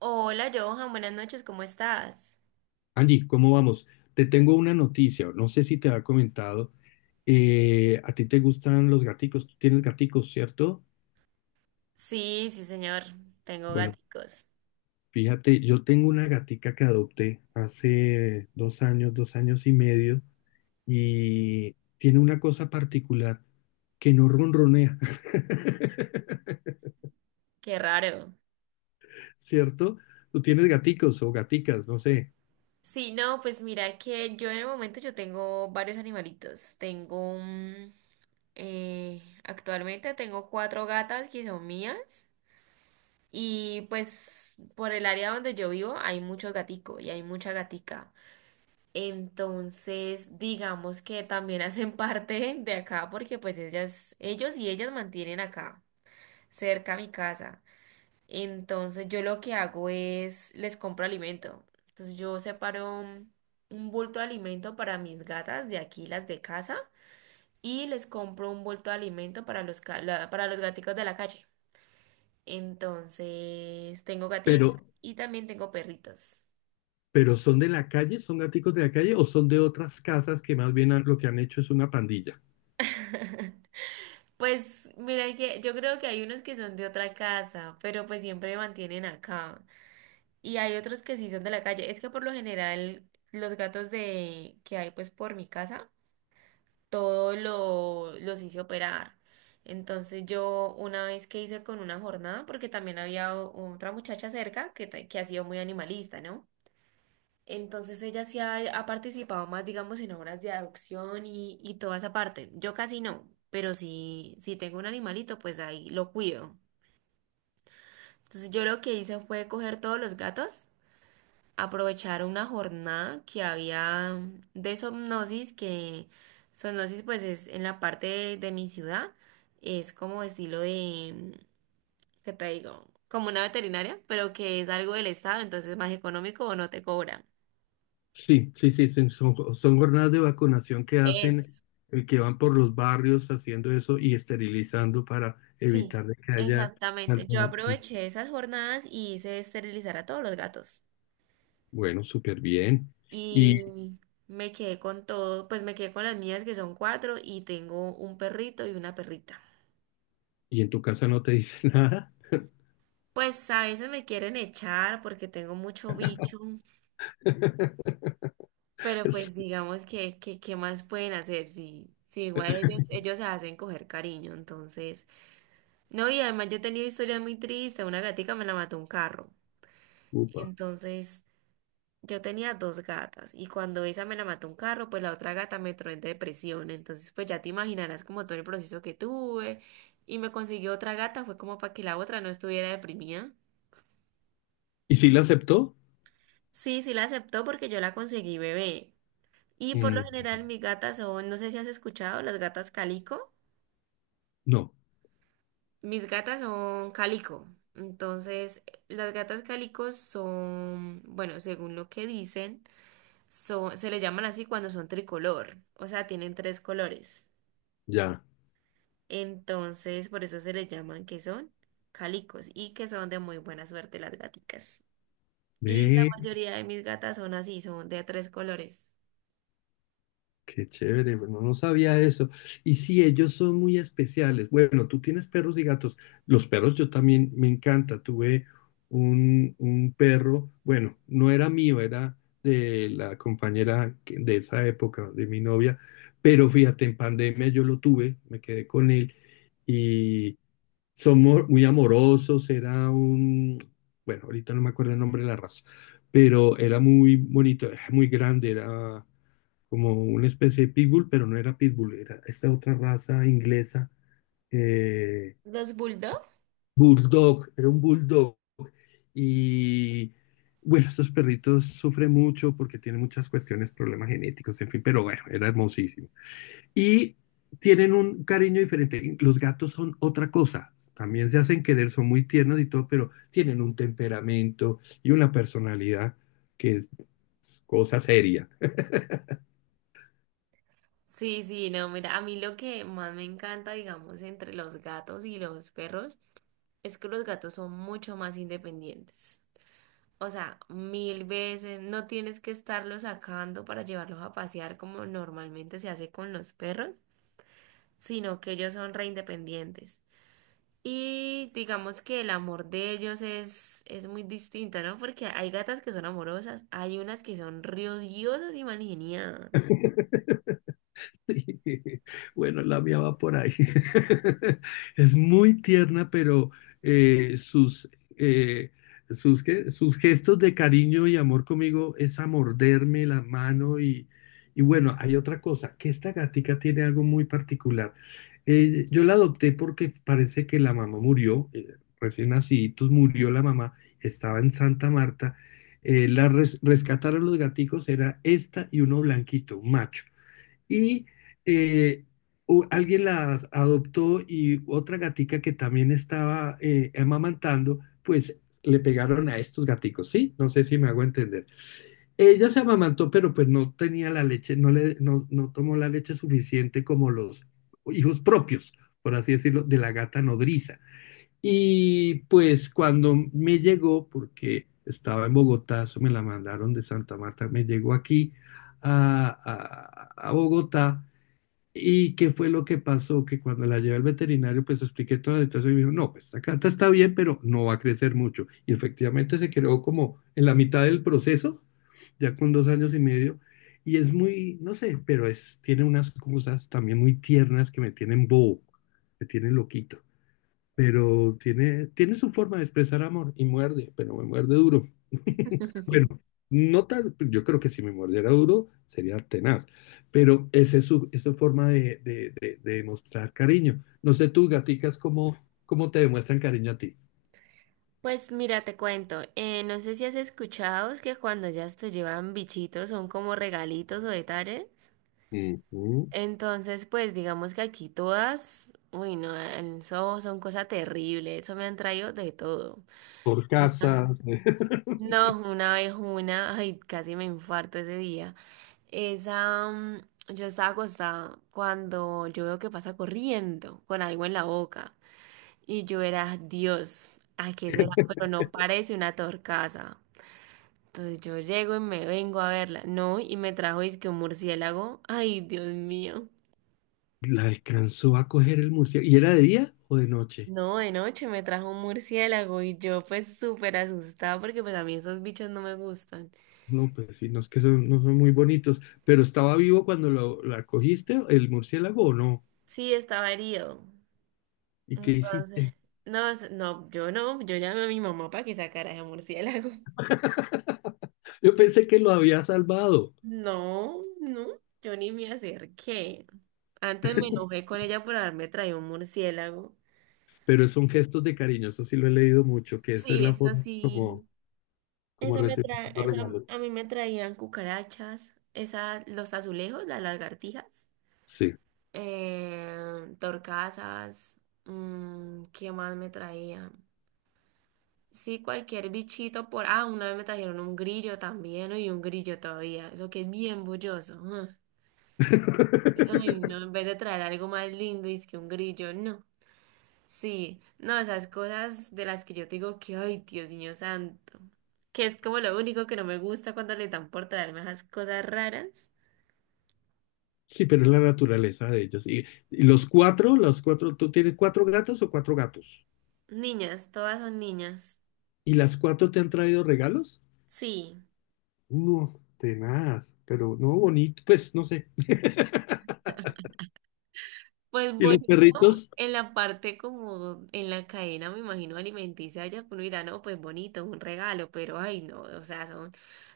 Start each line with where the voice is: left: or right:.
right: Hola Johan, buenas noches, ¿cómo estás?
left: Angie, ¿cómo vamos? Te tengo una noticia, no sé si te había comentado. ¿A ti te gustan los gaticos? Tú tienes gaticos, ¿cierto?
right: Sí, sí señor, tengo
left: Bueno,
right: gaticos,
left: fíjate, yo tengo una gatica que adopté hace 2 años, 2 años y medio, y tiene una cosa particular, que no ronronea.
right: qué raro.
left: ¿Cierto? Tú tienes gaticos o gaticas, no sé,
right: Sí, no, pues mira que yo en el momento yo tengo varios animalitos, actualmente tengo cuatro gatas que son mías y pues por el área donde yo vivo hay mucho gatico y hay mucha gatica. Entonces, digamos que también hacen parte de acá porque pues ellas, ellos y ellas mantienen acá, cerca a mi casa. Entonces yo lo que hago es les compro alimento. Entonces yo separo un bulto de alimento para mis gatas de aquí, las de casa, y les compro un bulto de alimento para los, para los gaticos de la calle. Entonces tengo gatitos
left: pero,
right: y también tengo perritos.
left: pero ¿son de la calle? ¿Son gaticos de la calle o son de otras casas que más bien lo que han hecho es una pandilla?
right: Pues mira que yo creo que hay unos que son de otra casa, pero pues siempre me mantienen acá. Y hay otros que sí son de la calle. Es que por lo general los gatos de que hay pues por mi casa todo lo, los hice operar. Entonces yo una vez que hice con una jornada, porque también había otra muchacha cerca que, que ha sido muy animalista, ¿no? Entonces ella sí ha, ha participado más, digamos, en obras de adopción y toda esa parte. Yo casi no, pero si, si tengo un animalito, pues ahí lo cuido. Entonces yo lo que hice fue coger todos los gatos, aprovechar una jornada que había de somnosis, que somnosis pues es en la parte de mi ciudad, es como estilo de, ¿qué te digo? Como una veterinaria, pero que es algo del estado, entonces es más económico o no te cobran.
left: Sí, sí, sí, son jornadas de vacunación que hacen,
right: Es.
left: que van por los barrios haciendo eso y esterilizando para
right: Sí,
left: evitar de que haya
right: exactamente.
left: tanta
right: Yo
left: vacuna.
right: aproveché esas jornadas y hice esterilizar a todos los gatos.
left: Bueno, súper bien. ¿Y,
right: Y me quedé con todo, pues me quedé con las mías que son cuatro y tengo un perrito y una perrita.
left: y en tu casa no te dice nada?
right: Pues a veces me quieren echar porque tengo mucho bicho, pero pues digamos que ¿qué más pueden hacer? Si, si igual ellos, ellos se hacen coger cariño, entonces. No, y además yo he tenido historias muy tristes. Una gatica me la mató un carro.
left: Upa.
right: Entonces, yo tenía dos gatas y cuando esa me la mató un carro, pues la otra gata me entró en depresión. Entonces, pues ya te imaginarás como todo el proceso que tuve y me consiguió otra gata, fue como para que la otra no estuviera deprimida.
left: ¿Y si la aceptó?
right: Sí, sí la aceptó porque yo la conseguí bebé. Y por lo
left: Mm,
right: general mis gatas son, no sé si has escuchado, las gatas calico.
left: no,
right: Mis gatas son calico. Entonces, las gatas calicos son, bueno, según lo que dicen, son, se les llaman así cuando son tricolor, o sea, tienen tres colores.
left: ya.
right: Entonces, por eso se les llaman que son calicos y que son de muy buena suerte las gaticas. Y la
left: Ve,
right: mayoría de mis gatas son así, son de tres colores.
left: qué chévere, bueno, no sabía eso. Y sí, ellos son muy especiales. Bueno, tú tienes perros y gatos. Los perros yo también me encanta. Tuve un perro, bueno, no era mío, era de la de esa época, de mi novia, pero fíjate, en pandemia yo lo tuve, me quedé con él y somos muy amorosos. Era un, bueno, ahorita no me acuerdo el nombre de la raza, pero era muy bonito, era muy grande, era como una especie de pitbull, pero no era pitbull, era esta otra raza inglesa, eh,
right: Los bulldogs.
left: bulldog, era un bulldog. Y bueno, estos perritos sufren mucho porque tienen muchas cuestiones, problemas genéticos, en fin, pero bueno, era hermosísimo. Y tienen un cariño diferente. Los gatos son otra cosa. También se hacen querer, son muy tiernos y todo, pero tienen un temperamento y una personalidad que es cosa seria.
right: Sí, sí, no, mira, a mí lo que más me encanta, digamos, entre los gatos y los perros es que los gatos son mucho más independientes. O sea, mil veces no tienes que estarlos sacando para llevarlos a pasear como normalmente se hace con los perros, sino que ellos son re independientes. Y digamos que el amor de ellos es muy distinto, ¿no? Porque hay gatas que son amorosas, hay unas que son riodiosas y mangeniadas.
left: Bueno, la mía va por ahí. Es muy tierna, pero eh, sus, eh, sus, ¿qué? Sus gestos de cariño y amor conmigo es a morderme la mano y bueno, hay otra cosa, que esta gatica tiene algo muy particular. Yo la adopté porque parece que la mamá murió, recién naciditos murió la mamá, estaba en Santa Marta. Rescataron los gaticos, era esta y uno blanquito, un macho y eh, alguien las adoptó y otra gatica que también estaba amamantando, pues le pegaron a estos gaticos, ¿sí? No sé si me hago entender. Ella se amamantó, pero pues no tenía la leche, no le, no, no tomó la leche suficiente como los hijos propios, por así decirlo, de la gata nodriza. Y pues cuando me llegó, porque estaba en Bogotá, eso me la mandaron de Santa Marta, me llegó aquí a, a Bogotá. ¿Y qué fue lo que pasó? Que cuando la llevé al veterinario, pues expliqué toda la situación y me dijo, no, pues esta carta está bien, pero no va a crecer mucho. Y efectivamente se quedó como en la mitad del proceso, ya con 2 años y medio. Y es muy, no sé, pero es, tiene unas cosas también muy tiernas que me tienen bobo, me tienen loquito, pero tiene, tiene su forma de expresar amor y muerde, pero me muerde duro. Bueno, no tal, yo creo que si me mordiera duro sería tenaz, pero esa es su forma de demostrar cariño. No sé, tus gaticas, ¿cómo, cómo te demuestran cariño a ti?
right: Pues mira, te cuento, no sé si has escuchado es que cuando ya te llevan bichitos son como regalitos o detalles.
left: Ujú.
right: Entonces, pues digamos que aquí todas, uy, no, eso son cosas terribles, eso me han traído de todo.
left: Por
right: Ah.
left: casa.
right: No, una vez una, ay, casi me infarto ese día. Esa, mm, yo estaba acostada cuando yo veo que pasa corriendo con algo en la boca y yo era, Dios, ¿a qué será? Pero no parece una torcaza. Entonces yo llego y me vengo a verla. No, y me trajo que un murciélago. Ay, Dios mío.
left: La alcanzó a coger el murciélago. ¿Y era de día o de noche?
right: No, de noche me trajo un murciélago y yo pues súper asustada porque pues a mí esos bichos no me gustan.
left: No, pues sí, no es que son, no son muy bonitos, pero ¿estaba vivo cuando lo, la cogiste, el murciélago o no?
right: Sí, estaba herido.
left: ¿Y qué
right: Entonces,
left: hiciste?
right: no, yo no, yo llamé a mi mamá para que sacara ese murciélago.
left: Yo pensé que lo había salvado,
right: No, no, yo ni me acerqué. Antes me enojé con ella por haberme traído un murciélago.
left: pero son gestos de cariño, eso sí lo he leído mucho, que esa es la forma como,
right: Sí.
left: como
right: Eso me trae,
left: retribuyendo
right: eso
left: regalos.
right: a mí me traían cucarachas, esa, los azulejos, las lagartijas,
left: Sí.
right: torcasas, mm, ¿qué más me traían? Sí, cualquier bichito por... Ah, una vez me trajeron un grillo también, y un grillo todavía, eso que es bien bulloso. Ah. Ay, no, en vez de traer algo más lindo, es que un grillo, no. Sí, no, esas cosas de las que yo te digo que, ay, Dios mío santo, que es como lo único que no me gusta cuando le dan por traerme esas cosas raras.
left: Sí, pero es la naturaleza de ellos. Y los cuatro, ¿tú tienes cuatro gatos o cuatro gatos?
right: Niñas, todas son niñas.
left: ¿Y las cuatro te han traído regalos?
right: Sí,
left: No, tenaz, pero no bonito, pues no sé.
right: pues
left: ¿Y los
right: bonito
left: perritos?
right: en la parte como en la cadena, me imagino, alimenticia, ya uno dirá, no, pues bonito, un regalo, pero ay, no, o sea, son,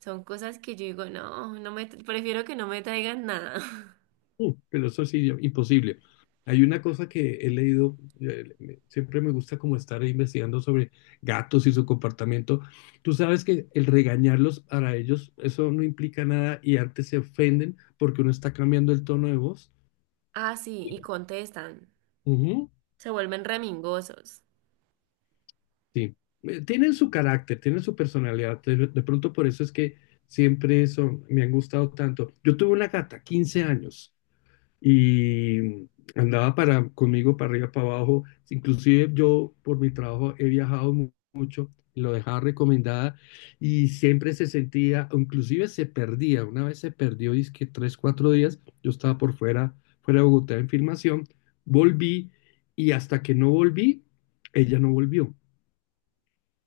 right: son cosas que yo digo, no, no me, prefiero que no me traigan nada.
left: Pero eso sí, imposible. Hay una cosa que he leído, siempre me gusta como estar investigando sobre gatos y su comportamiento. Tú sabes que el regañarlos para ellos, eso no implica nada y antes se ofenden porque uno está cambiando el tono de voz.
right: Ah, sí, y contestan,
left: Ujú.
right: se vuelven remingosos.
left: Sí. Tienen su carácter, tienen su personalidad. De pronto por eso es que siempre eso me han gustado tanto. Yo tuve una gata, 15 años. Y andaba para, conmigo para arriba, para abajo. Inclusive yo por mi trabajo he viajado, lo dejaba recomendada y siempre se sentía, o inclusive se perdía. Una vez se perdió, dizque tres, cuatro días, yo estaba por fuera, fuera de Bogotá en filmación, volví y hasta que no volví, ella no volvió.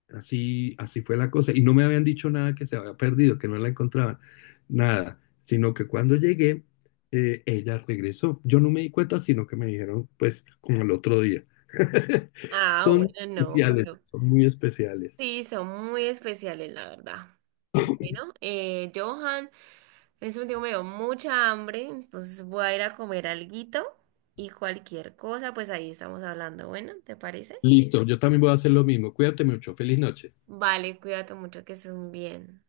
left: Así, así fue la cosa. Y no me habían dicho nada que se había perdido, que no la encontraban, nada. Sino que cuando llegué, ella regresó. Yo no me di cuenta, sino que me dijeron, pues, como el otro día.
right: Ah,
left: Son
right: bueno, no,
left: especiales,
right: pero
left: son muy especiales.
right: sí, son muy especiales, la verdad. Bueno, Johan, en este momento me dio mucha hambre, entonces voy a ir a comer alguito y cualquier cosa, pues ahí estamos hablando. Bueno, ¿te parece?
left: Listo, yo también voy a hacer lo mismo. Cuídate mucho. Feliz noche.
right: Vale, cuídate mucho, que estés muy bien.